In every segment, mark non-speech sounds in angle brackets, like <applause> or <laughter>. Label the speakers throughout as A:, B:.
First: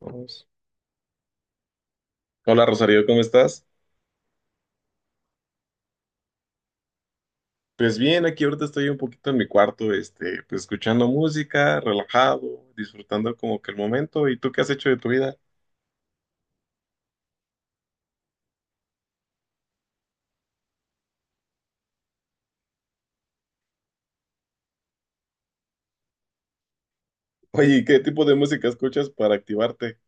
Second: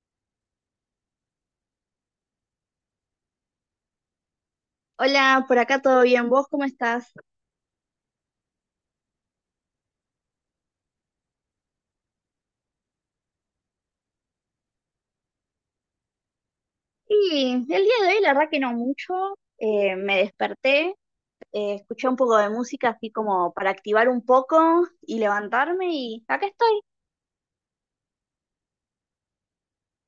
A: Vamos. Hola Rosario, ¿cómo estás?
B: Hola, por acá todo bien, ¿vos cómo estás?
A: Pues bien, aquí ahorita estoy un poquito en mi cuarto, este, pues escuchando música, relajado, disfrutando como que el momento. ¿Y tú qué has hecho de tu vida?
B: Y el día de hoy la verdad que no mucho, me desperté, escuché un poco de música así como para activar un poco y levantarme y acá estoy.
A: Oye, ¿¿qué tipo de música escuchas para activarte?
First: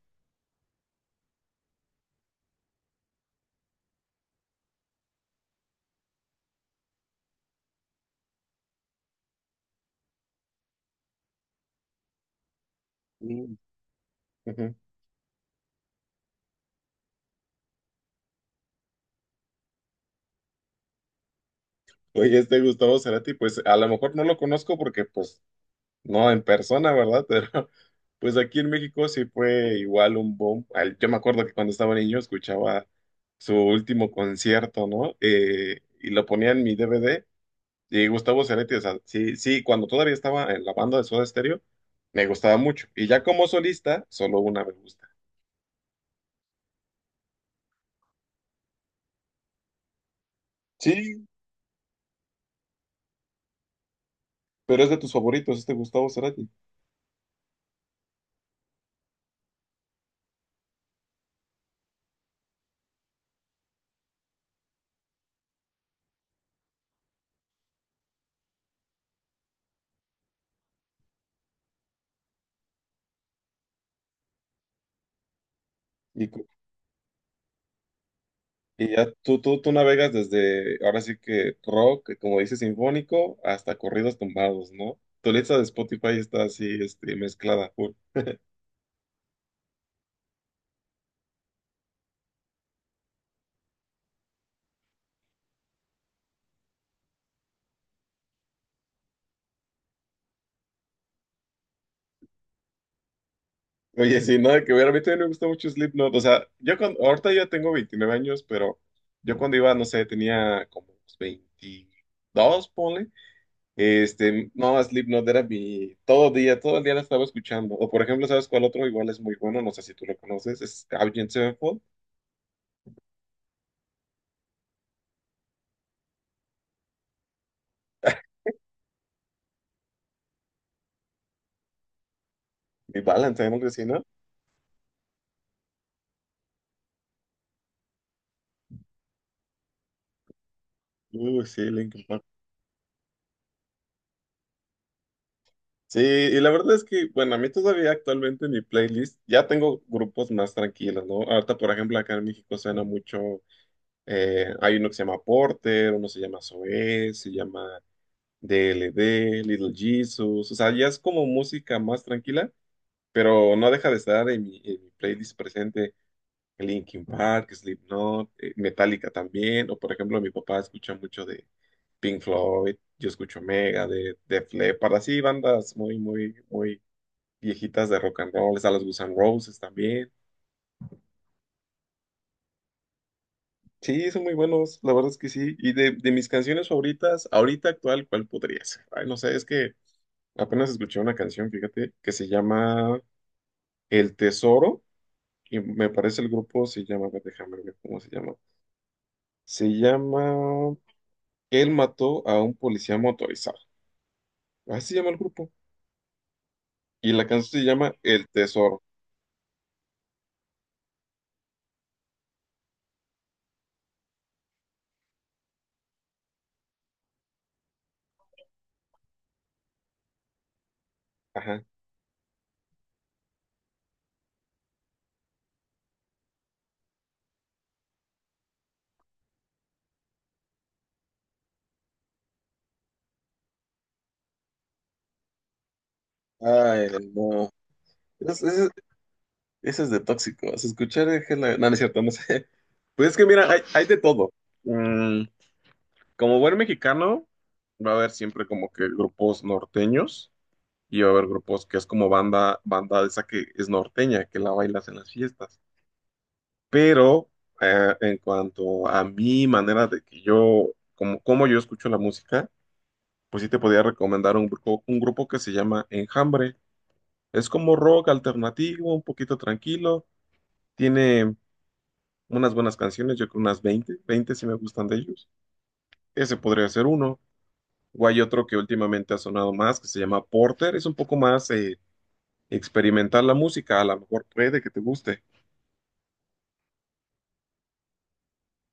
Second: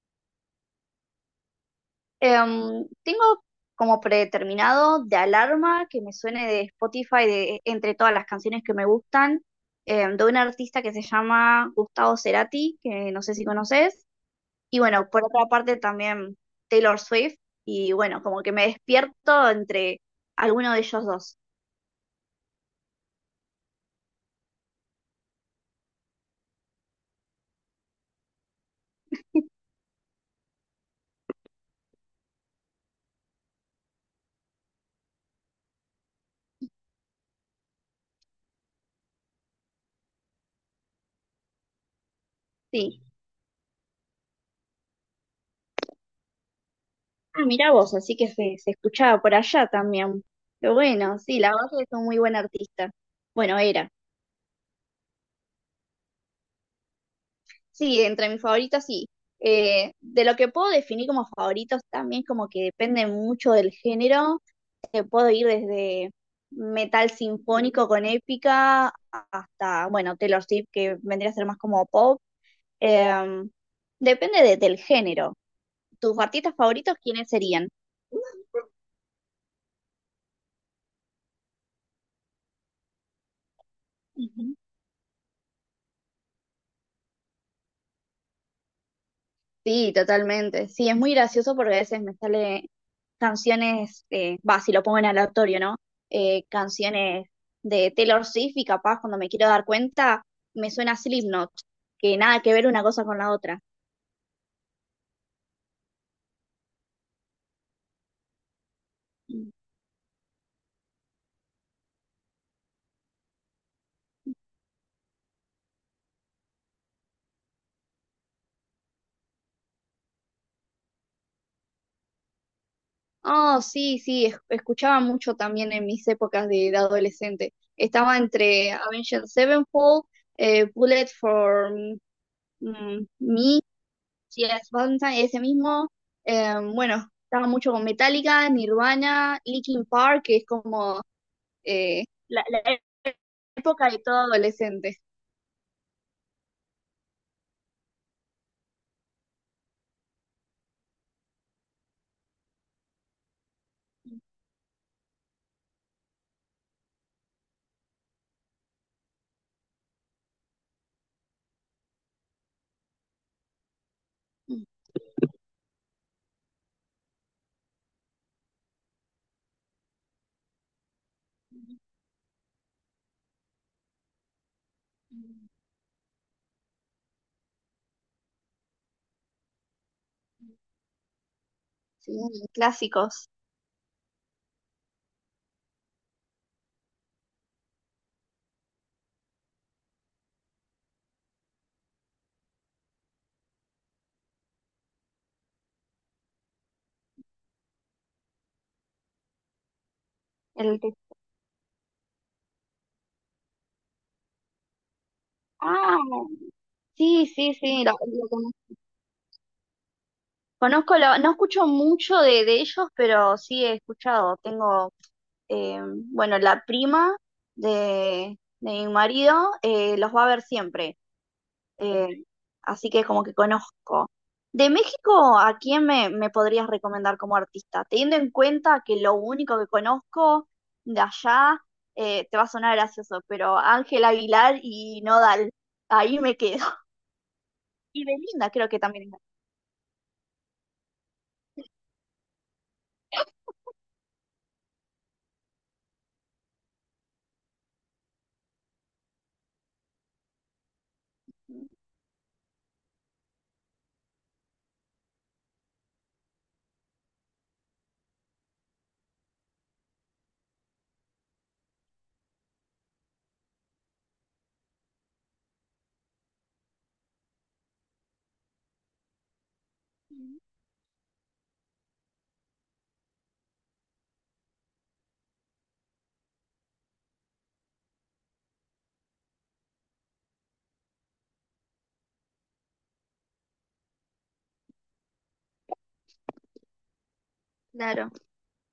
B: Tengo como predeterminado de alarma que me suene de Spotify entre todas las canciones que me gustan, de un artista que se llama Gustavo Cerati, que no sé si
A: Mm,
B: conoces.
A: ujú.
B: Y bueno, por otra parte también Taylor Swift. Y bueno, como que me despierto entre alguno de ellos dos.
A: Oye, este Gustavo Cerati, pues a lo mejor no lo conozco porque pues no, en persona, ¿verdad? <laughs> Pero pues aquí en México sí fue igual un boom. Yo me acuerdo que cuando estaba niño escuchaba su último concierto, ¿no? Y lo ponía en mi DVD. Y Gustavo Cerati, o sea, sí, sí, cuando todavía estaba en la banda de Soda Stereo, me gustaba mucho.
B: Sí.
A: Y ya como solista, solo una me gusta.
B: Ah, mirá vos, así que se escuchaba por allá también. Pero bueno,
A: Sí,
B: sí, la verdad que es un muy buen artista. Bueno, era.
A: pero es de tus favoritos, este Gustavo Cerati.
B: Sí, entre mis favoritos, sí. De lo que puedo definir como favoritos también, como que depende mucho del género. Puedo ir desde metal sinfónico con épica hasta, bueno, Taylor Swift, que vendría a ser más como pop. Em, Depende del género. ¿Tus artistas favoritos quiénes serían?
A: Y ya tú navegas desde, ahora sí que rock, como dices, sinfónico, hasta corridos
B: Ujú.
A: tumbados, ¿no? Tu lista de Spotify está así, este, mezclada, full.
B: Sí, totalmente. Sí, es muy gracioso porque a veces me sale canciones, va, si lo pongo en aleatorio, ¿no? Canciones de Taylor Swift y capaz cuando me quiero dar cuenta me suena Slipknot, que nada que ver una cosa con la otra.
A: Oye, sí, nada que ver, a mí también me gusta mucho Slipknot, o sea, yo cuando, ahorita ya tengo 29 años, pero yo cuando iba, no sé, tenía como unos 22, ponle, este, no, Slipknot era mi, todo día, todo el día la estaba escuchando, o por ejemplo, ¿sabes cuál otro? Igual es muy bueno, no sé si tú lo conoces, es Avenged Sevenfold,
B: Oh, sí, sí, escuchaba mucho también en mis épocas de adolescente. Estaba entre Avenged Sevenfold, Bullet for
A: mi Valentine,
B: Me,
A: algo así, ¿no?
B: Yes Valentine, ese mismo. Bueno, estaba mucho con Metallica, Nirvana, Linkin Park, que es como
A: Sí, Linkin Park.
B: la época de todo adolescente.
A: Sí, y la verdad es que, bueno, a mí todavía actualmente en mi playlist ya tengo grupos más tranquilos, ¿no? Ahorita, por ejemplo, acá en México suena mucho, hay uno que se llama Porter, uno se llama Zoé, se llama DLD, Little Jesus, o sea, ya es como música más tranquila, pero no deja de estar en mi playlist presente Linkin Park, Slipknot, Metallica también, o por ejemplo, mi papá escucha mucho de Pink Floyd, yo escucho Megadeth, Def Leppard, así bandas muy, muy, muy viejitas de rock and roll, está las Guns N' Roses también.
B: Sí, clásicos.
A: Sí, son muy buenos, la verdad es que sí. Y de mis canciones favoritas, ahorita actual, ¿cuál podría ser? Ay, no sé, es que apenas escuché una canción, fíjate, que se llama El Tesoro, y me parece el grupo se llama, a ver, déjame ver cómo se llama. Se llama
B: El que-
A: Él mató a un policía motorizado. Así se llama el grupo.
B: Ah,
A: Y la
B: sí, sí,
A: canción se
B: sí,
A: llama
B: lo,
A: El
B: lo
A: Tesoro.
B: conozco. No escucho mucho de ellos, pero sí he escuchado. Tengo, eh, bueno, la prima de mi marido los va a ver siempre,
A: Ajá.
B: eh, así que como que conozco. De México, ¿a quién me podrías recomendar como artista? Teniendo en cuenta que lo único que conozco de allá, te va a sonar gracioso, pero Ángel Aguilar y Nodal, ahí me quedo.
A: Ay,
B: <laughs>
A: no.
B: Y
A: Es,
B: Belinda creo
A: es-
B: que también.
A: Eso es de tóxicos. Escuchar es que no, no es cierto, no sé. <laughs> Pues es que mira, hay de todo. Mm, como buen mexicano, va a haber siempre como que grupos norteños y va a haber grupos que es como banda, banda esa que es norteña, que la bailas en las fiestas. Pero en cuanto a mi manera de que yo, como, como yo escucho la música, pues sí te podría recomendar un grupo que se llama Enjambre. Es como rock alternativo, un poquito tranquilo. Tiene unas buenas canciones, yo creo unas 20 20 si me gustan de ellos. Ese podría ser uno. O hay otro que últimamente ha sonado más, que se llama Porter. Es un poco más experimental la música, a lo mejor puede que te guste.
B: Claro.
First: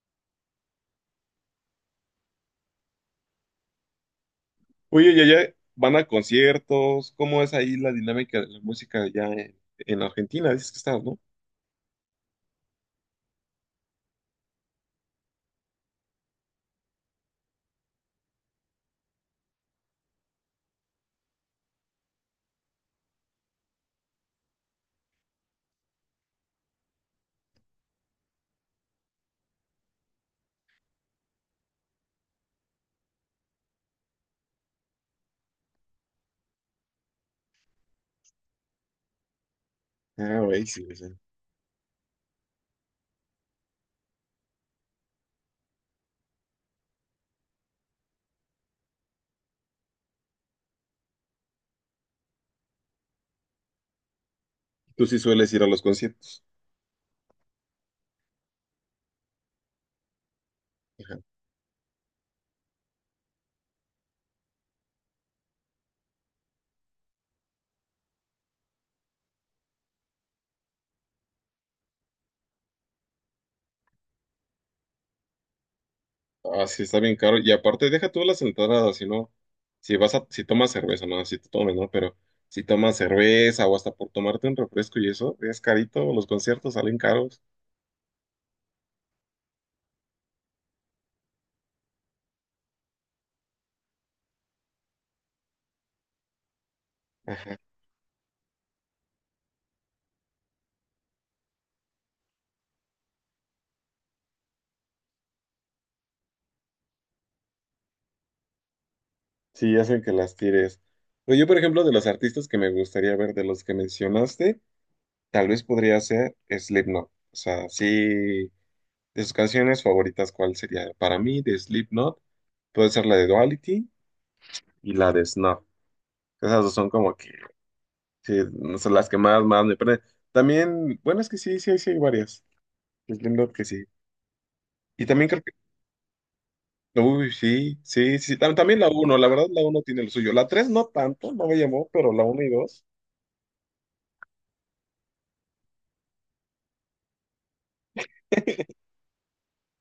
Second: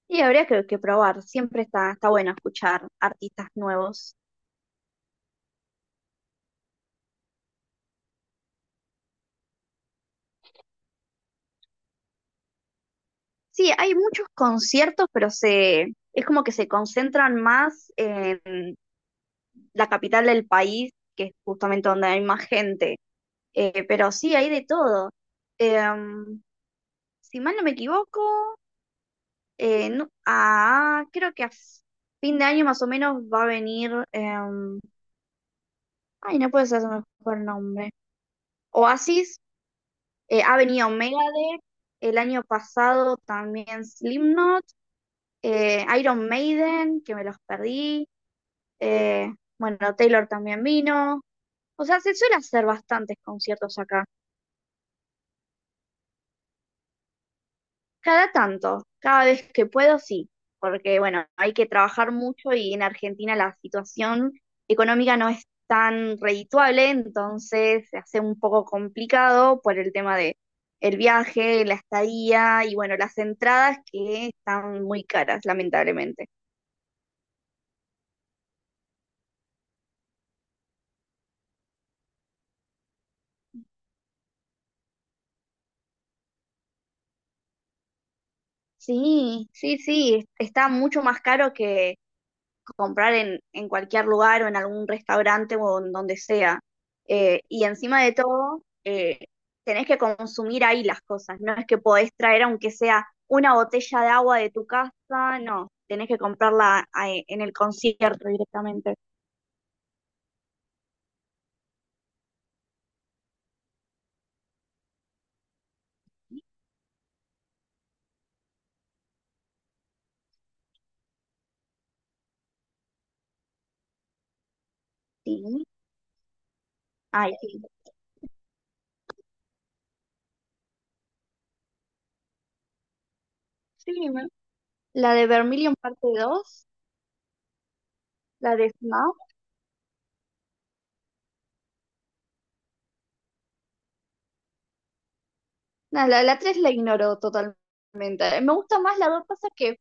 B: Y habría que probar, siempre está bueno escuchar artistas nuevos.
A: Oye, ¿y allá van a conciertos? ¿Cómo es ahí la dinámica de la música allá en Argentina? Dices que estás, ¿no?
B: Sí, hay muchos conciertos, pero es como que se concentran más en la capital del país, que es justamente donde hay más gente. Pero sí, hay de todo. Em, si mal no me equivoco, creo que a fin de año más o menos va a venir, ay, no puede ser su mejor nombre. Oasis.
A: Ah,
B: Ha
A: güey, sí,
B: venido
A: sí.
B: Megadeth, el año pasado también Slipknot, Iron Maiden, que me los perdí, eh, bueno, Taylor también vino. O sea, se suele hacer bastantes conciertos acá.
A: Tú sí sueles ir a los conciertos.
B: Cada tanto, cada vez que puedo, sí, porque bueno, hay que trabajar mucho y en Argentina la situación económica no es tan redituable, entonces se hace un poco complicado por el tema de el viaje, la estadía y bueno, las entradas que están muy caras, lamentablemente.
A: Así está bien caro. Y aparte, deja tú las entradas, si no, si vas a, si tomas cerveza, no, si te tomes, ¿no? Pero si tomas cerveza o hasta por tomarte un refresco y eso, es carito, los conciertos salen caros.
B: Sí, sí, sí, está mucho más caro que comprar en cualquier lugar o en algún restaurante o en donde sea. Y encima de todo, tenés que consumir ahí las cosas, no es que podés traer aunque sea una botella de agua de tu casa, no, tenés que comprarla en el concierto directamente.
A: Sí, hacen que las tires. Pero yo, por ejemplo, de los artistas que me gustaría ver, de los que mencionaste, tal vez podría ser Slipknot. O sea, sí, de sus canciones favoritas, ¿cuál sería? Para mí, de Slipknot, puede ser la de Duality y la de Snuff.
B: Sí,
A: Esas dos son como que
B: ay, sí.
A: sí, no son las que más, más me prenden. También, bueno, es que sí, sí, sí hay varias. Es lindo que sí.
B: Sí,
A: Y
B: la de
A: también creo
B: Vermilion parte dos,
A: que, uy, sí, sí, sí.
B: la de
A: También la uno la
B: Smash,
A: verdad, la uno tiene lo suyo. La 3 no tanto, no me llamó, pero la uno y dos
B: no, la 3 la ignoro totalmente. Me gusta más la dos, pasa que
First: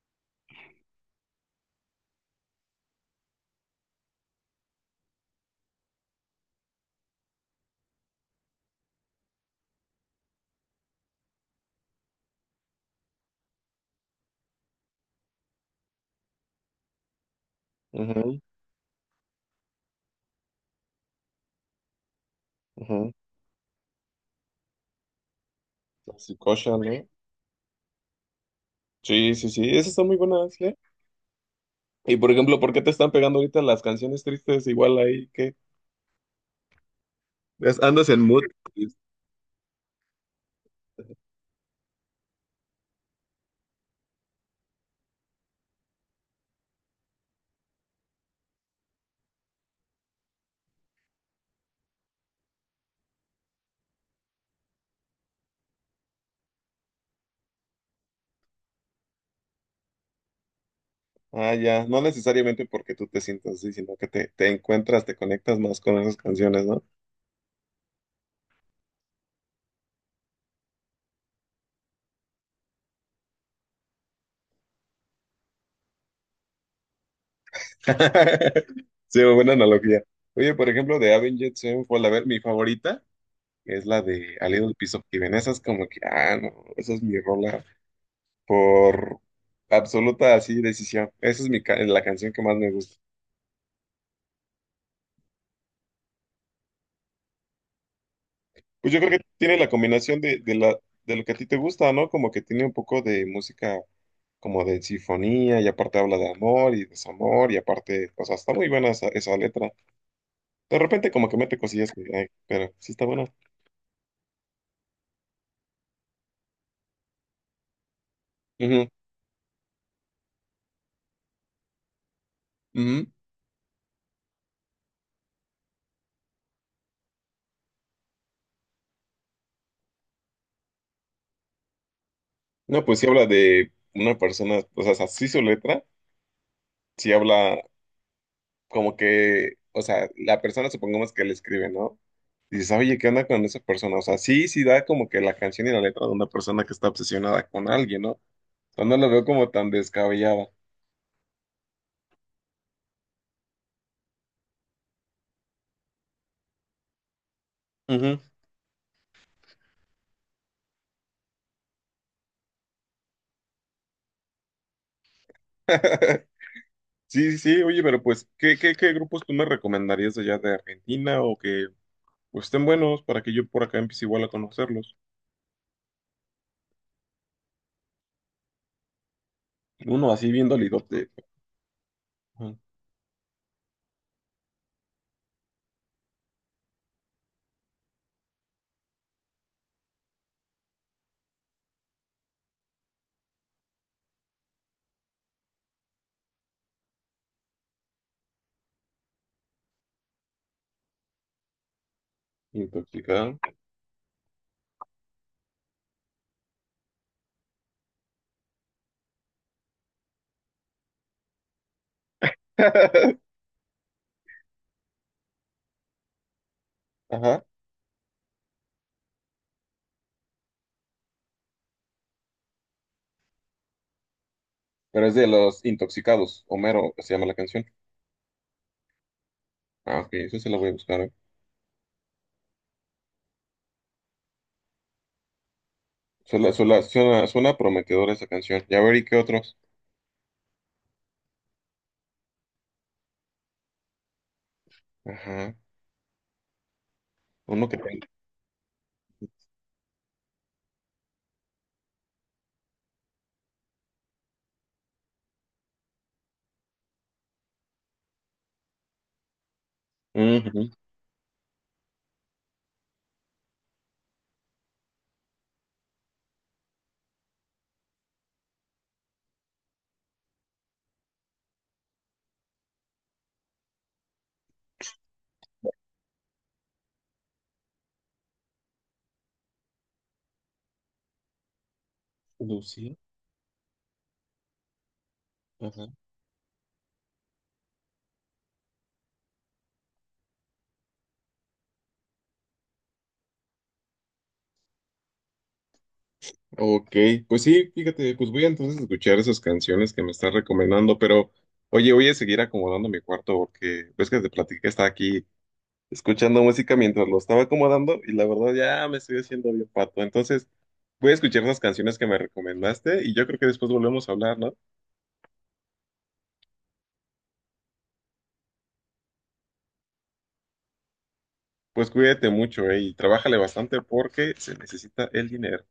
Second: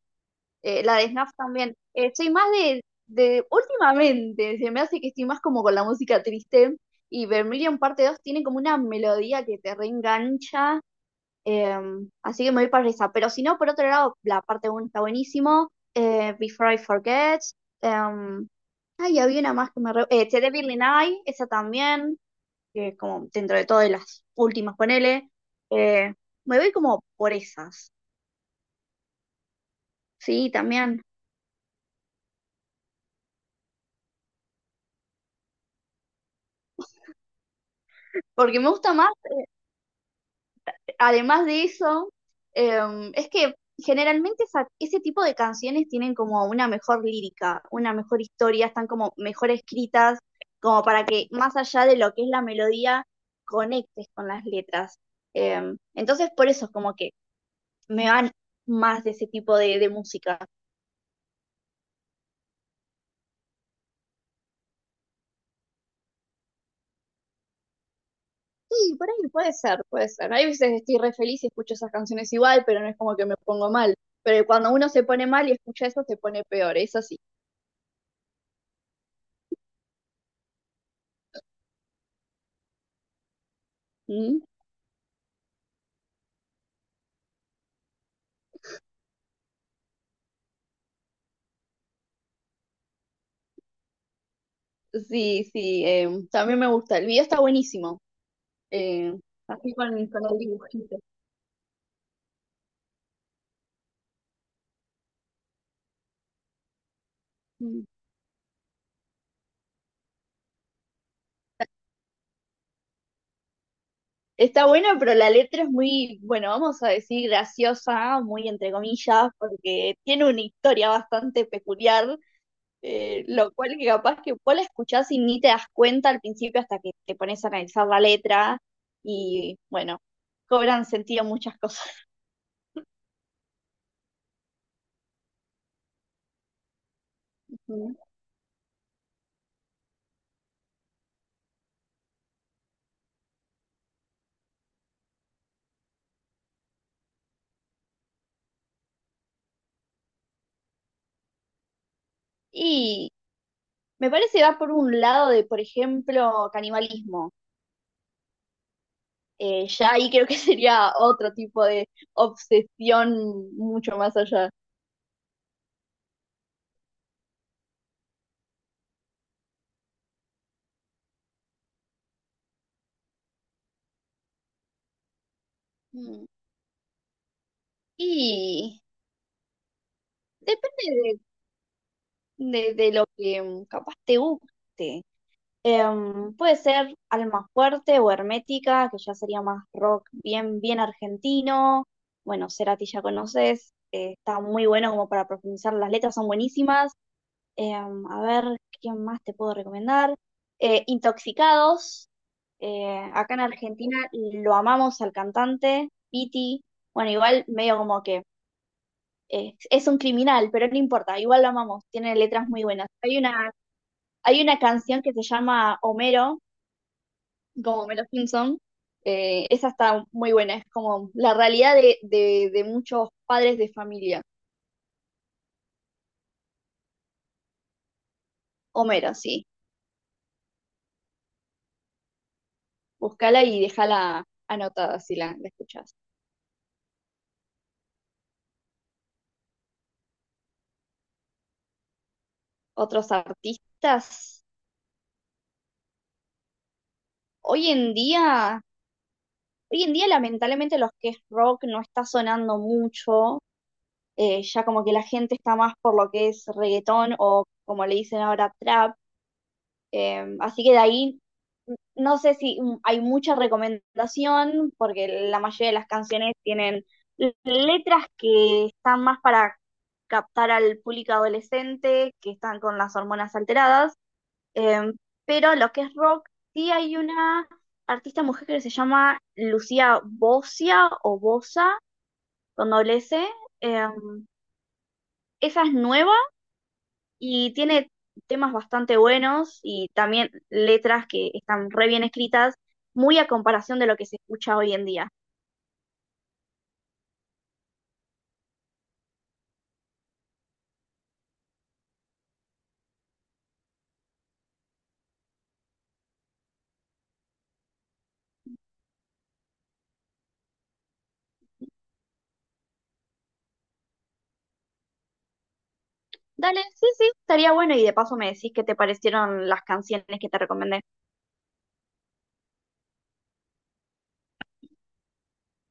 B: La de Snap también. Soy más de últimamente, se me hace que estoy más como con la música triste. Y Vermilion parte dos tiene como una melodía que te reengancha. eh, Así que me voy para esa. Pero si no, por otro lado, la parte uno está buenísimo. Before I Forget.
A: ujú,
B: em, Ay, había una más que me... Re... The Devil in I, esa también. Que es
A: ujú.
B: como dentro de todo de las últimas, ponele. Eh,
A: Así,
B: Me voy
A: cocha, ¿no?
B: como por esas.
A: Sí, sí, sí, esas están muy
B: Sí,
A: buenas, ¿eh?
B: también.
A: Y por ejemplo, ¿por qué te están pegando ahorita las canciones tristes igual ahí que andas en mood
B: Porque me gusta
A: triste?
B: más. Además de eso, es que generalmente ese tipo de canciones tienen como una mejor lírica, una mejor historia, están como mejor escritas, como para que más allá de lo que es la melodía, conectes con las letras. Entonces, por eso es como que me van más de ese tipo de música.
A: Ah, ya, no necesariamente porque tú te sientas así, sino que te encuentras, te conectas más con esas canciones, ¿no?
B: Sí, por ahí puede ser, puede ser. Hay veces estoy re feliz y escucho esas canciones igual, pero no es como que me pongo mal. Pero cuando uno se pone mal y escucha eso, se pone peor, eso sí.
A: <laughs> Sí, buena analogía. Oye, por ejemplo, de Avengers, Sevenfold, a ver, mi favorita es la de
B: ¿Mm?
A: A Little Piece of Heaven. Esa es como que, ah, no, esa es mi rola por absoluta así decisión. Esa es la canción que más me gusta.
B: Sí, sí, también me gusta. El video está buenísimo.
A: Pues yo creo
B: eh,
A: que tiene la
B: Así
A: combinación
B: con el
A: de la,
B: dibujito.
A: de lo que a ti te gusta, ¿no? Como que tiene un poco de música como de sinfonía y aparte habla de amor y desamor y
B: Mm.
A: aparte, o sea, está muy buena esa, esa letra. De repente como que mete cosillas que, ay, pero sí está buena.
B: Está bueno, pero la letra es muy, bueno, vamos a decir graciosa, muy entre
A: Ujú,
B: comillas, porque tiene una historia bastante peculiar,
A: ujú.
B: lo cual que capaz que vos la escuchás y ni te das cuenta al principio hasta que te pones a analizar la letra y, bueno, cobran sentido muchas cosas.
A: No, pues sí habla de una persona, o sea, así su letra, sí habla
B: Mm.
A: como que, o sea, la persona supongamos que le escribe, ¿no? Dices, oye, ¿qué onda con esa persona? O sea, sí, sí da como que la canción y la letra de una persona que está obsesionada con alguien, ¿no? O sea, no lo veo como tan descabellada.
B: Y me parece va por un lado de, por ejemplo, canibalismo.
A: Ujú.
B: Ya ahí creo que <laughs> sería otro tipo de obsesión mucho más allá.
A: <laughs> Sí, sí, sí, oye, pero pues, ¿qué grupos tú me recomendarías allá de Argentina o que pues, estén buenos para que yo por acá empiece igual a conocerlos?
B: Mm. Y
A: Uno así bien dolidote,
B: depende
A: ajá.
B: de lo que capaz te guste. Puede ser Alma Fuerte o Hermética, que ya sería más rock bien, bien argentino. Bueno, Cerati ya conoces, está muy bueno como para profundizar, las letras son buenísimas. A ver, ¿quién más te puedo recomendar? Intoxicados. Acá
A: Intoxicado.
B: en Argentina lo amamos al cantante, Piti. Bueno, igual medio como que es un criminal, pero no importa, igual lo amamos, tiene letras muy buenas.
A: <laughs>
B: Hay una canción que se llama Homero,
A: Ajá.
B: como Homero Simpson. Esa está muy buena, es como la realidad de muchos padres de familia.
A: Pero es de los intoxicados. Homero se llama la canción.
B: Homero, sí.
A: Ah, ok, eso se la voy a buscar. ¿Eh?
B: Búscala y déjala anotada si la escuchas.
A: Suena, suena, suena, suena prometedora esa canción. Ya veré qué otros.
B: Otros artistas.
A: Ajá. Uno
B: Hoy
A: que
B: en
A: tenga.
B: día, Hoy en día lamentablemente los que es rock no está sonando mucho, ya como que la gente está más por lo que es reggaetón o como le dicen ahora trap, así
A: Ujú.
B: que de ahí no sé si hay mucha recomendación porque la mayoría de las canciones tienen letras que están más para captar al público adolescente, que están con las hormonas alteradas. Em, pero lo que es rock, sí hay una artista mujer que se llama Lucía Bosia o Bosa, con
A: Lucía.
B: doble S. Em, Esa es
A: Ajá.
B: nueva y tiene temas bastante buenos y también letras que están re bien escritas, muy a comparación de lo que se escucha hoy en día.
A: Ok, pues sí, fíjate, pues voy a entonces escuchar esas canciones que me están recomendando, pero oye, voy a seguir acomodando mi cuarto porque ves que te platiqué que estaba aquí escuchando música mientras lo estaba acomodando y la verdad ya me estoy haciendo bien pato. Entonces voy a escuchar esas canciones que me recomendaste y yo creo que después volvemos a hablar, ¿no?
B: Dale, sí, sí, estaría bueno y de paso me decís qué te parecieron las canciones que te recomendé.
A: Pues cuídate mucho, y trabájale bastante porque se necesita el dinero.